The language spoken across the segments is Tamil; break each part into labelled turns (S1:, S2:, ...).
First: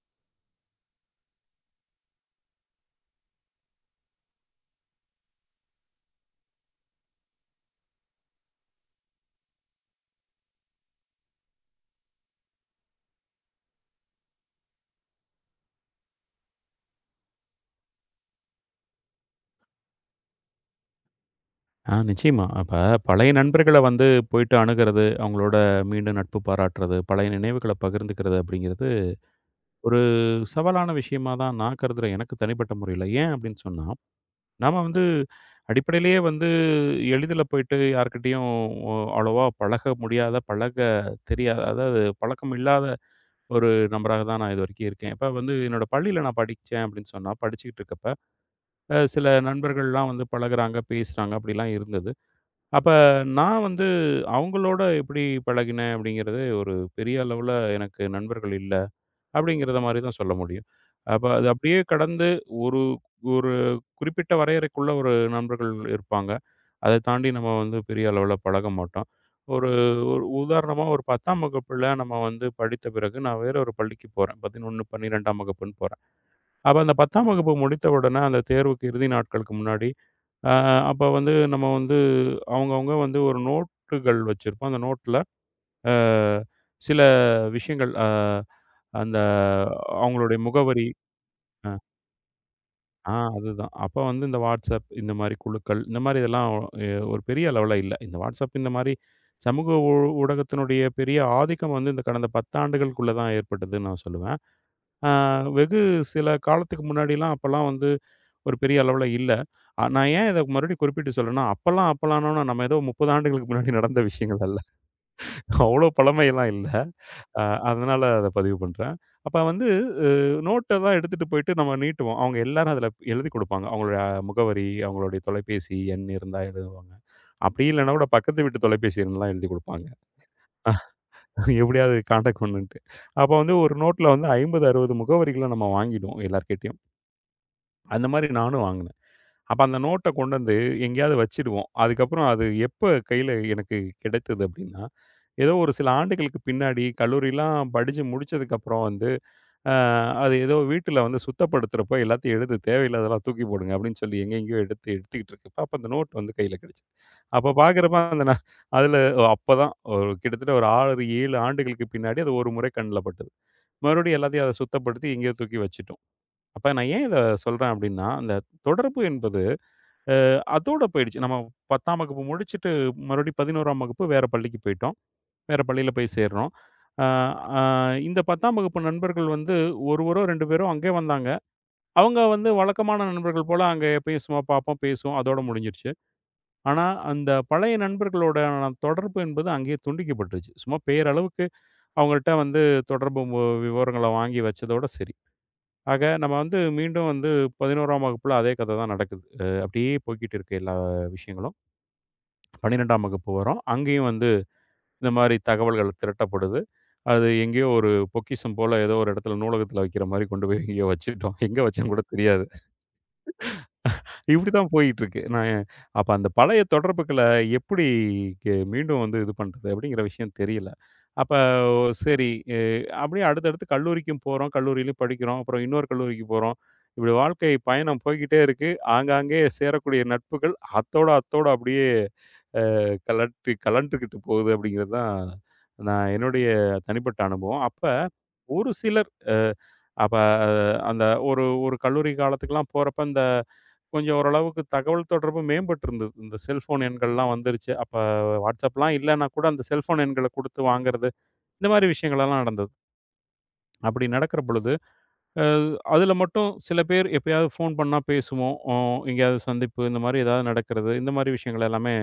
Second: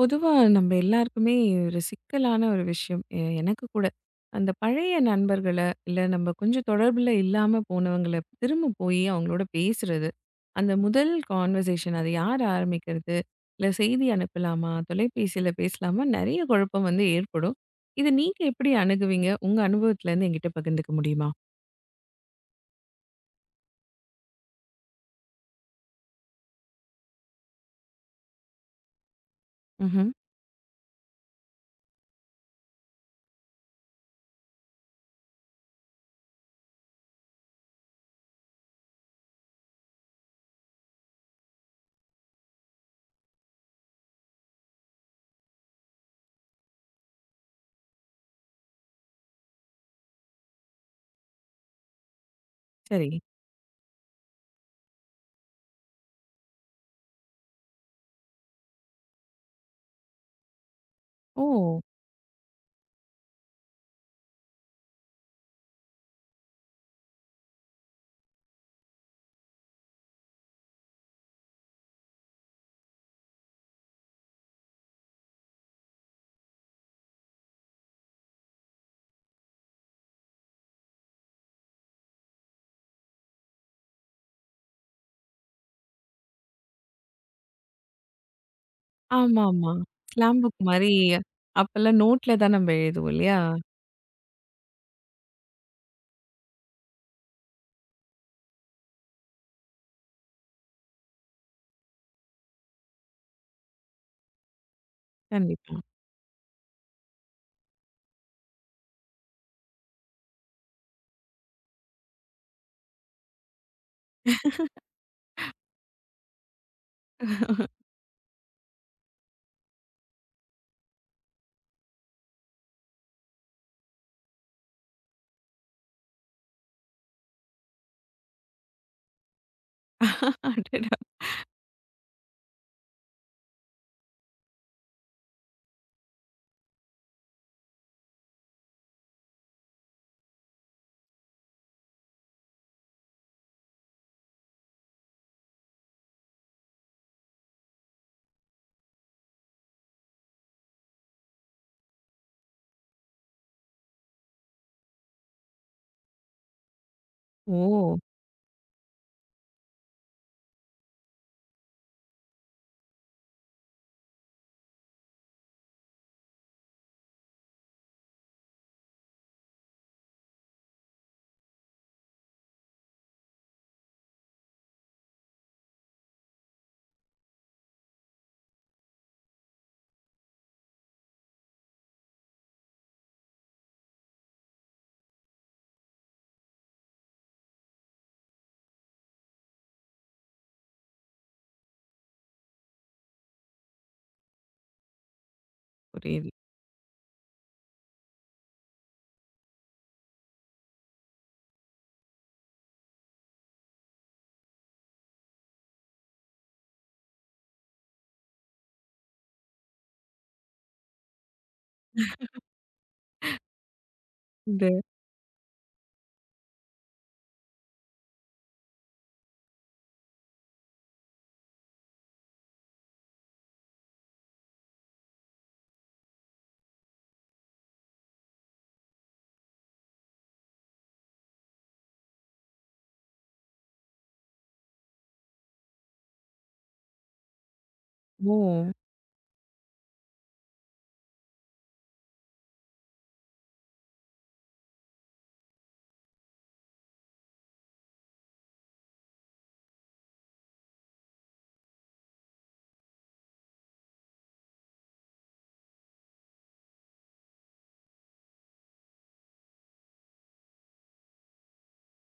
S1: பொதுவா நம்ம எல்லாருக்குமே ஒரு சிக்கலான ஒரு விஷயம். எனக்கு கூட. அந்த பழைய நண்பர்கள, இல்ல நம்ம கொஞ்சம் தொடர்புல இல்லாம போனவங்கள திரும்ப போயி அவங்களோட பேசுறது. அந்த முதல் கான்வர்சேஷன் அது யார் ஆரம்பிக்கிறது? இல்ல செய்தி அனுப்பலாமா? தொலைபேசியில பேசலாமா? நெறைய குழப்பம் வந்து ஏற்படும். இத நீங்க எப்படி அணுகுவீங்க? உங்க அனுபவத்திலருந்து என்கிட்ட பகிர்ந்துக்க முடியுமா?
S2: நிச்சயமா. பழைய நண்பர்கள போயிட்டு அணுகுறது, அவங்களோட மீண்டும் நட்பு பாராட்டுறது, பழைய நினைவுகள பகிர்ந்துக்கிறது அப்படிங்கிறது, ஒரு
S1: ம்ஹ்ம்.
S2: சவாலான விஷயமா தான் நான் கருதுறேன். எனக்கு தனிப்பட்ட முறையில. ஏன் அப்படின்னு சொன்னா, நாம அடிப்படையிலேயே எளிதில போயிட்டு யார்கிட்டயும் அவ்வளவா பழக முடியாத, பழக தெரியாத அதாவது பழக்கம் இல்லாத ஒரு நபராக தான் நான் இதுவரைக்கும் இருக்கேன். இப்ப வந்து என்னோட பள்ளியில நான் படிச்சேன் அப்படின்னு சொன்னா, படிச்சுக்கிட்டு இருக்கப்ப, சில நண்பர்கள்லாம் வந்து பழகுறாங்க, பேசுறாங்க அப்படிலாம் இருந்தது. அப்ப
S1: சரி.
S2: நான் அவங்களோட எப்படி பழகினேன் அப்படிங்கிறது ஒரு பெரிய அளவுல எனக்கு நண்பர்கள் இல்ல, அப்படிங்கிறத மாரி தான் சொல்ல முடியும். அப்ப
S1: ஓ!
S2: அது அப்படியே கடந்து ஒரு ஒரு குறிப்பிட்ட வரையறைக்குள்ள ஒரு நண்பர்கள் இருப்பாங்க. அத தாண்டி நம்ம வந்து பெரிய அளவுல பழக மாட்டோம். ஒரு ஒரு உதாரணமா ஒரு 10ஆம் வகுப்புல நம்ம வந்து படித்த பிறகு நான் வேற ஒரு பள்ளிக்கு போறேன். 11, 12ஆம் வகுப்புன்னு போறேன். அப்ப அந்த 10ஆம் வகுப்பு முடித்த உடனே அந்த தேர்வுக்கு இறுதி நாட்களுக்கு முன்னாடி, அ அப்ப வந்து நம்ம வந்து அவங்கவங்க வந்து ஒரு நோட்டுகள் வச்சிருப்போம். அந்த நோட்ல அ சில விஷயங்கள் அ அந்த
S1: ஆமாமா.
S2: அவங்களுடைய
S1: ஸ்லாம் புக்
S2: முகவரி.
S1: மாரி
S2: அ
S1: அப்பல்லாம் நோட்ல தான் நம்ம எழுதுவோம்
S2: ஆ
S1: இல்லையா?
S2: அதுதான். அப்ப வந்து இந்த WhatsApp இந்த மாரி குழுக்கள், இந்த மாரி இதெல்லாம் ஒரு பெரிய லெவல்ல இல்ல. இந்த WhatsApp இந்த மாரி சமூக ஊ ஊடகத்தினுடைய பெரிய ஆதிக்கம் வந்து இந்த கடந்த 10 ஆண்டுகளுக்குள்ள தான் ஏற்பட்டதுன்னு நான் சொல்லுவேன். அ
S1: கண்டிப்பா.
S2: வெகு சில காலத்துக்கு முன்னாடிலாம் அப்பலாம் வந்து ஒரு பெரிய அளவுல இல்ல. நான் ஏன் இத மறுபடியும் குறிப்பிட்டு சொல்றேன்னா, அப்பல்லானோன்னா, நம்ம ஏதோ 30 ஆண்டுகளுக்கு முன்னாடி நடந்த விஷயங்கள் அல்ல. அவ்வளோ பழமையெல்லாம் இல்ல. அ அதனால அத பதிவு பண்றேன். அப்ப வந்து அ நோட்ட தான் எடுத்துட்டு போயிட்டு நம்ம நீட்டுவோம். அவங்க எல்லாரும் அதுல எழுதிக் குடுப்பாங்க. அவங்களுடைய முகவரி, அவங்களுடைய தொலைபேசி எண் இருந்தா எழுதுவாங்க. அப்படி இல்லன்னா கூட பக்கத்து வீட்டு தொலைபேசி எண்லாம் எழுதிக் குடுப்பாங்க.
S1: அடடா!
S2: எப்படியாவது கான்டாக்ட் பண்ணுன்ட்டு. அப்ப வந்து ஒரு நோட்ல வந்து 50, 60 முகவரிகள நம்ம வாங்கிடுவோம் எல்லார்கிட்டயும். அந்த மாரி நானும் வாங்குனேன். அப்ப அந்த நோட்ட கொண்டு வந்து எங்கேயாவது வச்சிடுவோம். அதுக்கப்புறம் அது எப்ப கையில எனக்கு கிடைத்தது அப்டின்னா, ஏதோ ஒரு சில ஆண்டுகளுக்கு பின்னாடி கல்லூரிலாம் படிச்சு முடிச்சதுக்கப்புறம் வந்து, அ அது ஏதோ வீட்ல வந்து சுத்தப்படுத்துறப்போ எல்லாத்தையும் எடுத்து தேவையில்லாததெல்லாம் தூக்கி போடுங்க அப்டின்னு சொல்லி எங்கெங்கேயோ எடுத்துக்கிட்டு இருக்கப்ப, அப்ப அந்த நோட் வந்து கையில கிடைச்சது. அப்ப
S1: ஓ!
S2: பார்க்குறப்ப அந்த நா அதுல அப்பதான் ஒரு கிட்டத்தட்ட ஒரு 6, 7 ஆண்டுகளுக்கு பின்னாடி அது ஒரு முறை கண்ல பட்டது. மறுபடியும் எல்லாத்தையும் அத சுத்தப்படுத்தி எங்கேயோ தூக்கி வச்சுட்டோம். அப்ப நான் ஏன் இத சொல்றேன் அப்டின்னா, அந்த தொடர்பு என்பது அதோட போயிடுச்சு. நம்ம 10ஆம் வகுப்பு முடிச்சுட்டு மறுபடியும் 11ஆம் வகுப்பு வேற பள்ளிக்கு போயிட்டோம். வேற பள்ளியில போய் சேர்றோம். அ, அ இந்த 10ஆம் வகுப்பு நண்பர்கள் வந்து ஒருவரோ, 2 பேரோ அங்கே வந்தாங்க. அவங்க வந்து வழக்கமான நண்பர்கள் போல அங்க எப்பயும் சும்மா பார்ப்போம், பேசுவோம். அதோட முடிஞ்சிருச்சு. ஆனா, அந்த பழைய நண்பர்களோடான தொடர்பு என்பது அங்கேயே துண்டிக்கப்பட்டுருச்சு. சும்மா பேரளவுக்கு அவங்கள்ட்ட வந்து தொடர்பு மு விவரங்கள வாங்கி வச்சதோட சரி. ஆக
S1: புரியுது.
S2: நம்ம வந்து மீண்டும் வந்து 11ஆம் வகுப்புல அதே கதை தான் நடக்குது. அப்படியே போய்க்கிட்டு இருக்கு எல்லா விஷயங்களும். 12ஆம் வகுப்பு வரும். அங்கேயும் வந்து இந்த மாரி தகவல்கள் திரட்டப்படுது. அது எங்கேயோ ஒரு பொக்கிஷம் போல ஏதோ ஒரு இடத்துல நூலகத்துல வைக்கிற மாரி கொண்டு போய் எங்கேயோ வச்சுட்டோம். எங்க வச்சோன்னு கூட தெரியாது. இப்படி
S1: இந்த
S2: தான் போயிட்டுருக்கு. நான் அப்ப அந்த பழைய தொடர்புகள எப்படி மீண்டும் வந்து இது பண்றது அப்படிங்கிற விஷயம் தெரியல. அப்ப சரி எ அப்படியே அடுத்தடுத்து கல்லூரிக்கும் போறோம். கல்லூரியிலும் படிக்கிறோம். அப்புறம் இன்னொரு கல்லூரிக்கு போறோம். இப்படி வாழ்க்கை பயணம் போய்க்கிட்டே இருக்கு. ஆங்காங்கே சேரக்கூடிய நட்புகள் அத்தோட அத்தோட அப்படியே கழற்றி கழன்றுகிட்டு போகுது அப்படிங்கிறது தான் நான் என்னுடைய தனிப்பட்ட அனுபவம். அப்ப
S1: ஓ!
S2: ஒரு சிலர். அ அப்ப அந்த ஒரு ஒரு கல்லூரி காலத்துக்குலாம் போறப்ப, இந்த கொஞ்சம் ஓரளவுக்கு தகவல் தொடர்பு மேம்பட்டிருந்தது. இந்த செல்ஃபோன் எண்கள்லாம் வந்துருச்சு. அப்ப WhatsAppலாம் இல்லன்னா கூட அந்த செல்ஃபோன் எண்கள குடுத்து வாங்குறது, இந்த மாரி விஷயங்களெல்லாம் நடந்தது. அப்படி நடக்கிற பொழுது, அ அதுல மட்டும் சில பேர் எப்பயாவது ஃபோன் பண்ணா பேசுவோம். எங்கேயாவது சந்திப்பு இந்த மாரி ஏதாவது நடக்கிறது, இந்த மாரி விஷயங்கள் எல்லாமே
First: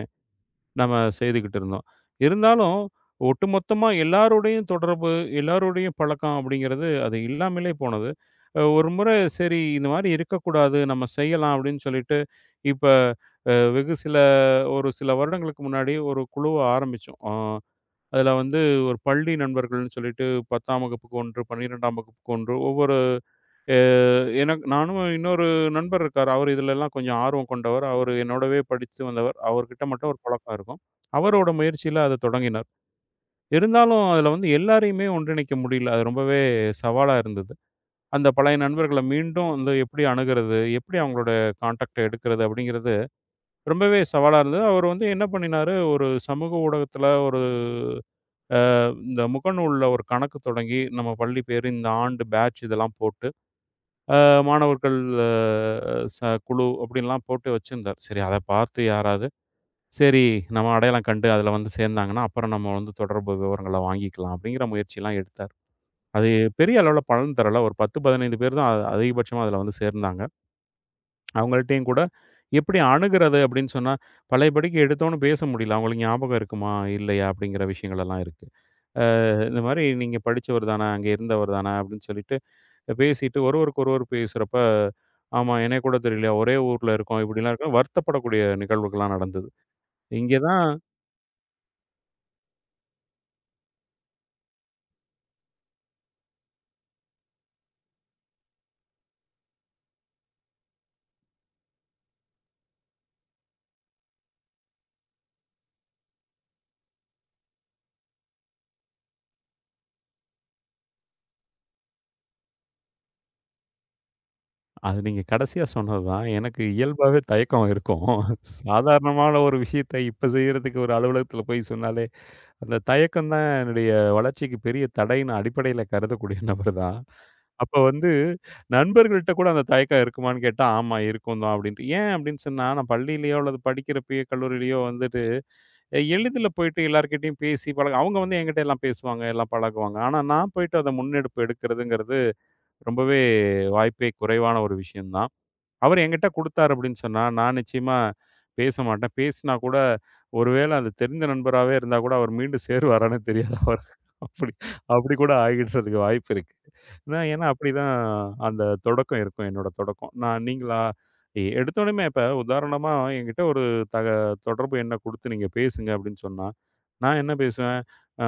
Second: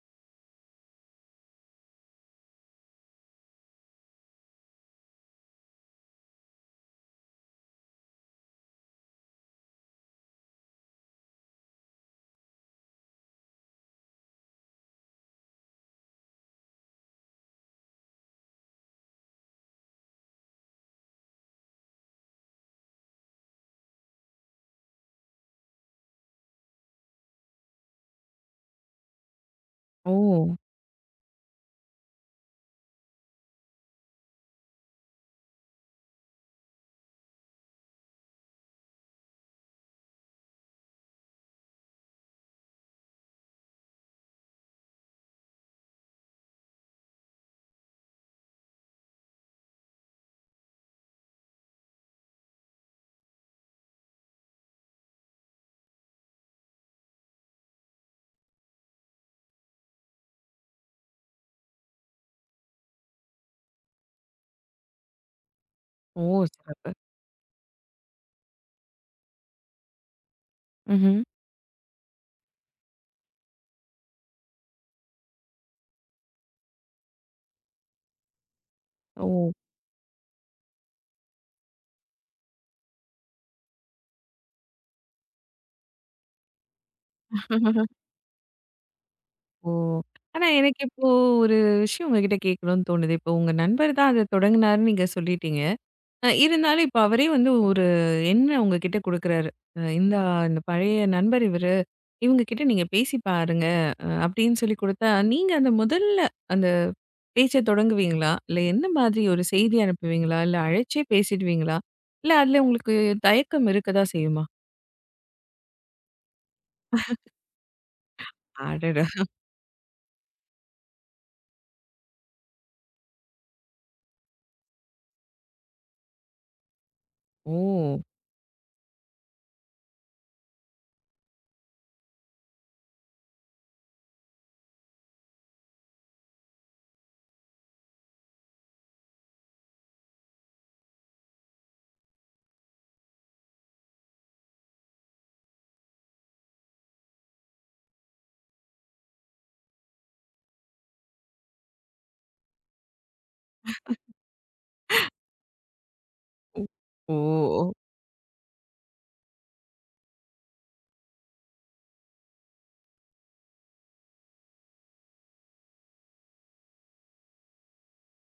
S2: நம்ம செய்துகிட்டு இருந்தோம். இருந்தாலும், ஒட்டுமொத்தமா எல்லாரோடையும் தொடர்பு, எல்லாரோடையும் பழக்கம் அப்படிங்கிறது அது இல்லாமலே போனது. ஒரு முறை சரி இந்த மாரி இருக்கக்கூடாது, நம்ம செய்யலாம் அப்படின்னு சொல்லிட்டு, இப்ப அ வெகு சில ஒரு சில வருடங்களுக்கு முன்னாடி ஒரு குழுவ ஆரம்பிச்சோம். அதுல வந்து ஒரு பள்ளி நண்பர்கள்னு சொல்லிட்டு 10ஆம் வகுப்புக்கு ஒன்று, 12ஆம் வகுப்புக்கு ஒன்று ஒவ்வொரு. எ எனக்கு நானும் இன்னொரு நண்பர் இருக்காரு. அவரு இதுலலாம் கொஞ்சம் ஆர்வம் கொண்டவர். அவரு என்னோடவே படித்து வந்தவர். அவர்கிட்ட மட்டும்
S1: ஓ!
S2: ஒரு பழக்கம் இருக்கும். அவரோட முயற்சியில அத தொடங்கினார். இருந்தாலும் அதுல வந்து எல்லாரையுமே ஒன்றிணைக்க முடியல. அது ரொம்பவே சவாலா இருந்தது. அந்த பழைய நண்பர்கள மீண்டும் வந்து எப்படி அணுகுறது? எப்படி அவங்களோட கான்டாக்ட் எடுக்கிறது? அப்படிங்கிறது ரொம்பவே சவாலா இருந்தது. அவர் வந்து என்ன பண்ணினாரு, ஒரு சமூக ஊடகத்துல ஒரு அ இந்த முகநூல்ல ஒரு கணக்கு தொடங்கி, நம்ம பள்ளி பேரு, இந்த ஆண்டு பேட்ச் இதெல்லாம் போட்டு மாணவர்கள் அ ச குழு அப்படின்லாம் போட்டு வச்சிருந்தார். சரி அத பார்த்து யாராவது, சரி நம்ம அடையாளம் கண்டு அதில வந்து சேர்ந்தாங்கன்னா, அப்புறம் நம்ம வந்து தொடர்பு விவரங்கள வாங்கிக்கலாம் அப்படிங்கிற முயற்சிலாம் எடுத்தார்.
S1: ஓ!
S2: அது பெரிய
S1: சிறப்பு.
S2: அளவுல பலன் தரல. ஒரு 10, 15 பேர் தான் அதிகபட்சமா அதில வந்து சேர்ந்தாங்க.
S1: ம்ஹ்ம்.
S2: அவங்கள்ட்டயும் கூட எப்படி அணுகுறது அப்படின்னு சொன்னா, பழையபடிக்கு எடுத்தோனே பேச முடியல. அவங்களுக்கு ஞாபகம் இருக்குமா? இல்லையா? அப்படிங்கிற விஷயங்கள் எல்லாம் இருக்கு.
S1: ஓ!
S2: இந்த மாரி நீங்க படிச்சவர் தான, அங்க இருந்தவர் தான அப்படின்னு சொல்லிட்டு பேசிட்டு ஒருவருக்கு ஒருவர் பேசுறப்ப, ஆமா எனக்கு கூட தெரியலையா, ஒரே ஊர்ல இருக்கோம். இப்படிலாம் இருக்குன்னு வருத்தப்படக்கூடிய நிகழ்வுகள்லாம் நடந்தது.
S1: ஓ!
S2: இங்கே
S1: ஆனா
S2: தான்.
S1: எனக்கு இப்போ ஒரு விஷயம் உங்ககிட்ட கேட்கணும்னு தோணுது. இப்போ உங்க நண்பர் தான் அத தொடங்குனாருன்னு நீங்க சொல்லிட்டீங்க. அ இருந்தாலும் இப்ப அவரே வந்து ஒரு எண்ண உங்ககிட்ட குடுக்குறாரு. அ இந்தா இந்த பழைய நண்பர் இவரு. இவங்க கிட்ட நீங்க பேசி பாருங்க. அ அப்படின்னு சொல்லி குடுத்தா, நீங்க அந்த முதல்ல அந்த பேச்ச தொடங்குவீங்களா? இல்ல என்ன மாதிரி ஒரு செய்தி அனுப்புவீங்களா? இல்ல அழைச்சே பேசிடுவீங்களா? இல்ல அதுல உங்களுக்கு தயக்கம் இருக்கதா செய்யுமா?
S2: அது நீங்க கடைசியா சொன்னது தான். எனக்கு இயல்பாவே தயக்கம் இருக்கும்.
S1: அடடா!
S2: சாதாரணமான ஒரு விஷயத்த இப்ப செய்யறதுக்கு ஒரு அலுவலகத்தில போய் சொன்னாலே, அந்த தயக்கம் தான் என்னுடைய வளர்ச்சிக்கு பெரிய தடைன்னு அடிப்படையில கருதக்கூடிய நபர் தான். அப்ப
S1: ஓ!
S2: வந்து நண்பர்கள்ட்ட கூட அந்த தயக்கம் இருக்குமான்னு கேட்டா, ஆமா இருக்கும் தான் அப்படின்ட்டு. ஏன் அப்படின்னு சொன்னா, நான் பள்ளியிலயோ அல்லது படிக்கிறப்பயோ, கல்லூரியிலயோ வந்து எளிதில போயிட்டு எல்லார்கிட்டயும் பேசி பழக அவங்க வந்து என்கிட்ட எல்லாம் பேசுவாங்க, எல்லாம் பழகுவாங்க. ஆனா நான் போயிட்டு அத முன்னெடுப்பு எடுக்கிறதுங்கிறது ரொம்பவே வாய்ப்பே குறைவான ஒரு விஷயம் தான். அவர் என்கிட்ட குடுத்தாரு அப்படின்னு சொன்னா, நான் நிச்சயமா பேச மாட்டேன். பேசினா கூட, ஒருவேளை அது தெரிந்த நண்பராவே இருந்தா கூட, அவர் மீண்டு சேருவாரான்னு தெரியாது. அவர் அப்படி அப்படி கூட ஆகிடுறதுக்கு வாய்ப்பு இருக்கு.
S1: ஓ!
S2: நான் ஏன்னா
S1: ஓ!
S2: அப்படிதான் அந்த தொடக்கம் இருக்கும் என்னோட தொடக்கம். நான் நீங்களா எடுத்தோனமே இப்ப உதாரணமா என்கிட்ட ஒரு தக தொடர்பு எண்ண குடுத்து நீங்க பேசுங்க அப்படின்னு சொன்னா, நான் என்ன பேசுவேன்? அ,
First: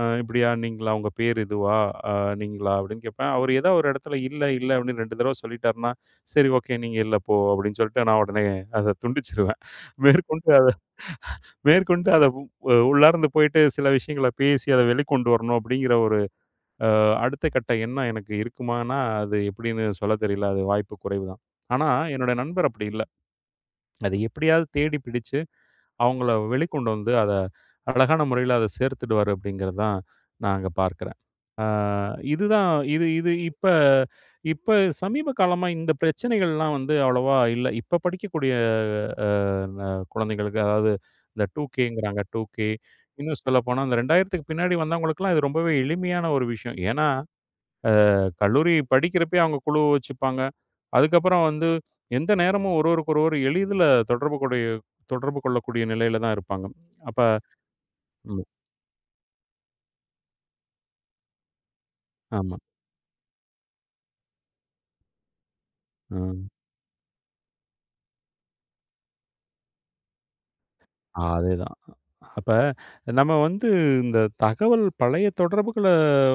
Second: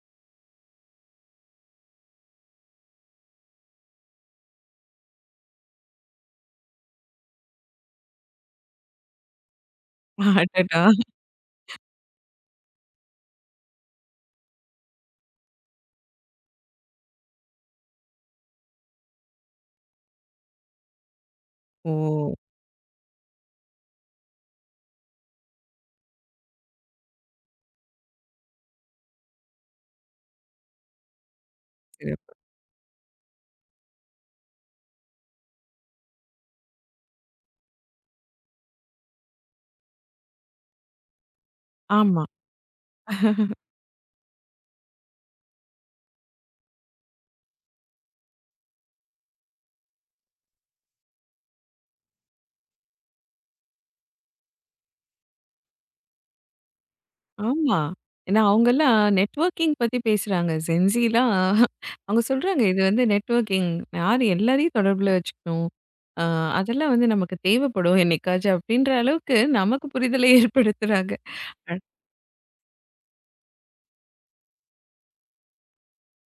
S2: அ இப்படியா? நீங்களா? உங்க பேர் இதுவா? அ நீங்களா? அப்படின்னு கேட்பேன். அவர் ஏதோ ஒரு இடத்துல இல்ல, இல்ல அப்படின்னு 2 தடவ சொல்லிட்டாருன்னா, சரி ஓகே. நீங்க இல்ல போ அப்படின்னு சொல்லிட்டு நான் உடனே அத துண்டிச்சுருவேன். மேற்கொண்டு அத
S1: அடடா!
S2: மேற்கொண்டு அத உள்ளார்ந்து போயிட்டு சில விஷயங்கள பேசி அத வெளிக்கொண்டு வரணும் அப்படிங்கிற ஒரு அடுத்த கட்ட எண்ணம் எனக்கு இருக்குமான்னா, அது எப்படின்னு சொல்ல தெரியல. அது வாய்ப்பு குறைவு தான். ஆனா என்னோட
S1: ஓ!
S2: நண்பர் அப்படி இல்ல. அத எப்படியாவது தேடி பிடிச்சு அவங்கள வெளிக்கொண்டு வந்து அத அழகான முறையில அத சேர்த்துடுவாரு அப்படிங்கிறது தான் நான் அங்க பார்க்கிறேன். ஆ
S1: சிறப்பு.
S2: இதுதான். இது இது இப்ப இப்ப சமீப காலமா இந்த பிரச்சனைகள்லாம் வந்து அவ்வளவா இல்ல. இப்ப படிக்கக்கூடிய அ ந குழந்தைகளுக்கு அதாவது இந்த 2கேங்கிறாங்க
S1: ஆமா.
S2: 2கே இன்னும் சொல்லப்போனா அந்த 2000க்கு பின்னாடி வந்தவங்களுக்குலாம் இது ரொம்பவே எளிமையான ஒரு விஷயம். ஏன்னா, கல்லூரி படிக்கிறப்பயே அவங்க குழு வச்சுப்பாங்க. அதுக்கப்புறம் வந்து எந்த நேரமும் ஒருவருக்கு ஒருவர் எளிதில தொடர்பு கூடிய தொடர்பு கொள்ளக்கூடிய நிலையில தான் இருப்பாங்க. அப்ப
S1: ஆமா. ஏன்னா
S2: ம்.
S1: அவங்கலாம் நெட்வொர்க்கிங் பத்தி பேசுறாங்க. ஜென்ஸிலாம் அவங்க
S2: ஆமா.
S1: சொல்றாங்க இது வந்து நெட்வொர்க்கிங். யார் எல்லாரையும் தொடர்புல வச்சுக்கணும். அ
S2: ம்.
S1: அதெல்லாம் வந்து நமக்கு தேவைப்படும் என்னைக்காச்சும் அப்படின்ற அளவுக்கு நமக்கு புரிதலை ஏற்படுத்துறாங்க. அ.
S2: அதேதான். அப்ப நம்ம வந்து இந்த தகவல் பழைய தொடர்புகள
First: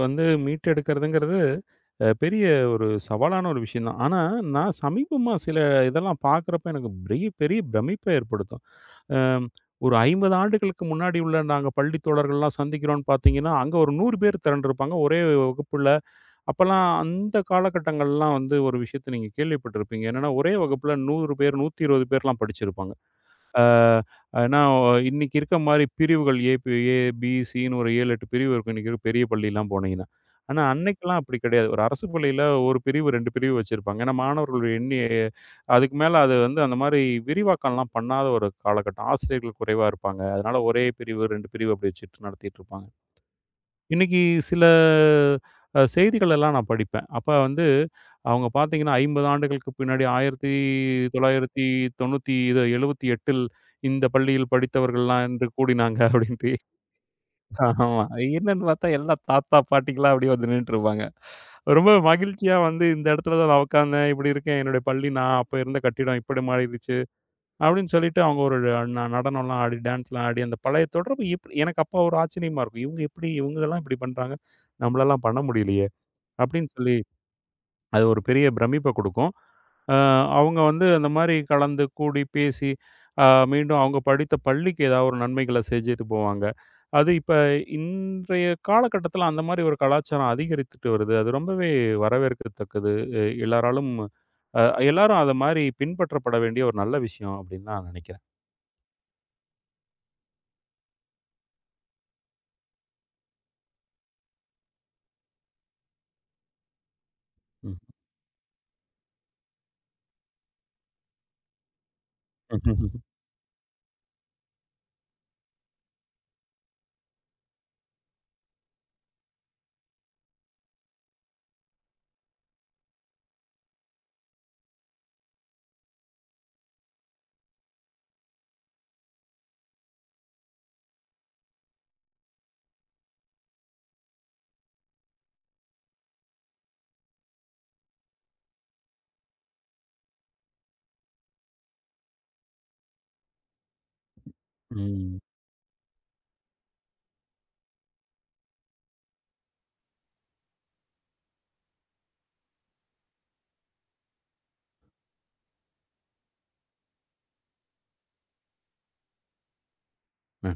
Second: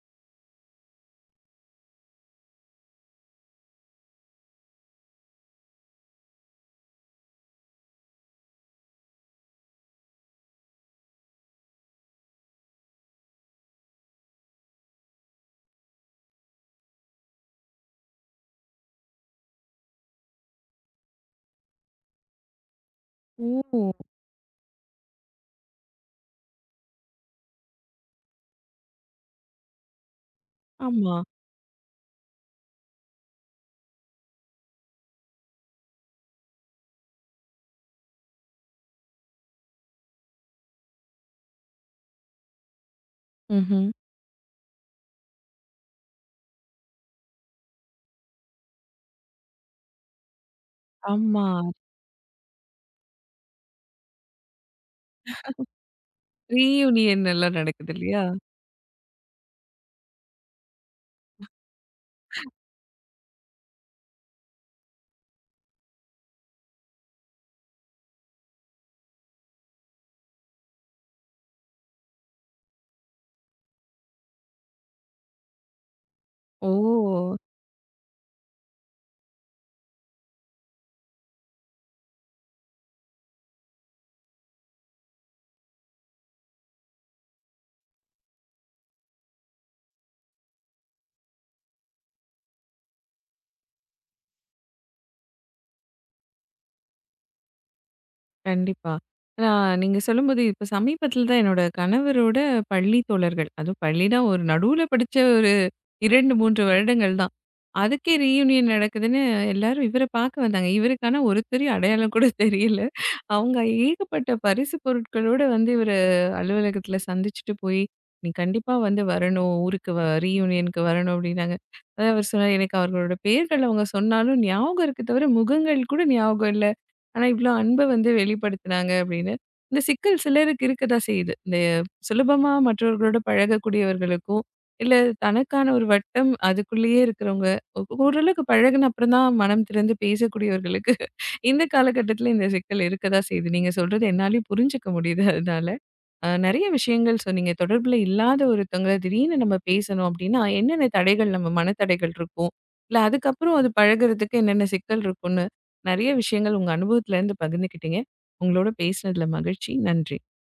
S2: வந்து மீட்டெடுக்கிறதுங்கிறது பெரிய ஒரு சவாலான ஒரு விஷயம் தான். ஆனா, நான் சமீபமா சில இதெல்லாம் பார்க்குறப்ப எனக்கு பெரிய பெரிய பிரமிப்ப ஏற்படுத்தும். அம் ஒரு 50 ஆண்டுகளுக்கு முன்னாடி உள்ள நாங்க பள்ளி தோழர்கள்லாம் சந்திக்கிறோம்ன்னு பார்த்தீங்கன்னா, அங்க ஒரு 100 பேர் திரண்டிருப்பாங்க ஒரே வகுப்புல. அப்பல்லாம் அந்த காலகட்டங்கள்லாம் வந்து ஒரு விஷயத்த நீங்க கேள்விப்பட்டிருப்பீங்க. என்னன்னா, ஒரே வகுப்புல 100 பேர், 120 பேர்லாம் படிச்சிருப்பாங்க. ஆ
S1: ஓ!
S2: ஏன்னா இன்னைக்கு இருக்க மாரி பிரிவுகள் ஏ, பி ஏ, பி, சின்னு ஒரு 7, 8 பிரிவு இருக்கும். இன்னைக்கு இருக்க பெரிய பள்ளிலாம் போனீங்கன்னா. ஆனா
S1: ஆமா.
S2: அன்னைக்கெல்லாம் அப்படி கிடையாது. ஒரு அரசு பள்ளியில 1 பிரிவு, 2 பிரிவு வச்சிருப்பாங்க. ஏன்னா மாணவர்களுடைய எண்ணி அதுக்கு மேல அது வந்து அந்த மாரி விரிவாக்கம்லாம் பண்ணாத ஒரு காலகட்டம். ஆசிரியர்கள் குறைவா இருப்பாங்க. அதனால ஒரே பிரிவு, 2 பிரிவு அப்படி வச்சுட்டு நடத்திட்டுருப்பாங்க.
S1: ம்ஹ்ம்.
S2: இன்னைக்கு சில செய்திகள் எல்லாம் நான் படிப்பேன். அப்ப வந்து அவங்க பார்த்தீங்கன்னா, 50 ஆண்டுகளுக்கு பின்னாடி
S1: ஆமா.
S2: 1990 இது 78 இந்த பள்ளியில் படித்தவர்கள்லாம் இன்று கூடினாங்க அப்படின்ட்டு.
S1: ரீயூனியன் எல்லாம்
S2: ஆமா.
S1: நடக்குது இல்லையா?
S2: என்னன்னு பார்த்தா எல்லா தாத்தா, பாட்டிகளா அப்படியே வந்து நின்னுட்டுருப்பாங்க. ரொம்ப மகிழ்ச்சியா வந்து இந்த இடத்துல தான் நான் உட்கார்ந்தேன். இப்படி இருக்கேன். என்னுடைய பள்ளி நான் அப்ப இருந்த கட்டிடம் இப்படி மாறிடுச்சு. அப்படின்னு சொல்லிட்டு அவங்க ஒரு நடனம்லாம் ஆடி, டான்ஸ்லாம் ஆடி, அந்த பழைய தொடர்பு எப்டி எனக்கு அப்ப ஒரு ஆச்சரியமா இருக்கும். இவங்க எப்படி இவங்கலாம் இப்படி பண்றாங்க. நம்மளலாம் பண்ண முடியலையே! அப்படின்னு
S1: ஓ!
S2: சொல்லி அது ஒரு பெரிய பிரமிப்ப குடுக்கும். அ அவங்க வந்து அந்த மாரி கலந்து, கூடி, பேசி அ மீண்டும் அவங்க படித்த பள்ளிக்கு ஏதாவது ஒரு நன்மைகள செஞ்சுட்டு போவாங்க. அது இப்ப இன்றைய காலகட்டத்தில அந்த மாரி ஒரு கலாச்சாரம் அதிகரித்துட்டு வருது. அது ரொம்பவே வரவேற்கத்தக்கது. எ எல்லாராலும் அ எல்லாரும் அத மாரி பின்பற்றப்பட வேண்டிய ஒரு நல்ல விஷயம் அப்படின்னு நான் நினைக்கிறேன்.
S1: கண்டிப்பா. ஆனா நீங்க சொல்லும்போது இப்ப சமீபத்தில தான் என்னோட கணவரோட பள்ளி தோழர்கள் அதுவும் பள்ளினா ஒரு நடுவுல படிச்ச ஒரு 2, 3 வருடங்கள் தான்.
S2: ம்.
S1: அதுக்கே ரீயூனியன் நடக்குதுன்னு எல்லாரும் இவர பார்க்க வந்தாங்க. இவருக்கானா ஒருத்தரையும் அடையாளம் கூட தெரியல. அவங்க ஏகப்பட்ட பரிசு பொருட்களோட வந்து இவர அலுவலகத்தில சந்திச்சுட்டு போய், "நீ கண்டிப்பா வந்து வரணும். ஊருக்கு வ ரீயூனியனுக்கு வரணும்" அப்படின்னாங்க. அதான் அவர் சொன்னாரு, "எனக்கு அவர்களோட பேர்கள் அவங்க சொன்னாலும் ஞாபகம் இருக்கு தவிர, முகங்கள் கூட ஞாபகம் இல்ல. ஆனா இவ்ளோ அன்ப வந்து வெளிப்படுத்துனாங்க" அப்படின்னு. இந்த சிக்கல் சிலருக்கு இருக்க தான் செய்யுது. இந்த சுலபமா மற்றவர்களோட பழகக்கூடியவர்களுக்கும் இல்ல தனக்கான ஒரு வட்டம் அதுக்குள்ளேயே இருக்கிறவங்க, ஓரளவுக்கு பழகுன அப்புறம் தான் மனம் திறந்து பேசக்கூடியவர்களுக்கு இந்த காலகட்டத்தில இந்த சிக்கல் இருக்க தான் செய்யுது. நீங்க சொல்றது என்னாலயும் புரிஞ்சுக்க
S2: ம்.
S1: முடியுது அதனால. அ நெறைய விஷயங்கள் சொன்னீங்க. தொடர்புல இல்லாத ஒருத்தவங்கள திடீர்னு நம்ம பேசணும் அப்படின்னா, என்னென்ன தடைகள் நம்ம மனத்தடைகள் இருக்கும்? இல்ல அதுக்கப்புறம் அது பழகுறதுக்கு என்னென்ன சிக்கல் இருக்கும்னு, நெறைய விஷயங்கள் உங்க அனுபவத்திலேருந்து பகிர்ந்துக்கிட்டீங்க. உங்களோட பேசினதில மகிழ்ச்சி. நன்றி.
S2: ஆ.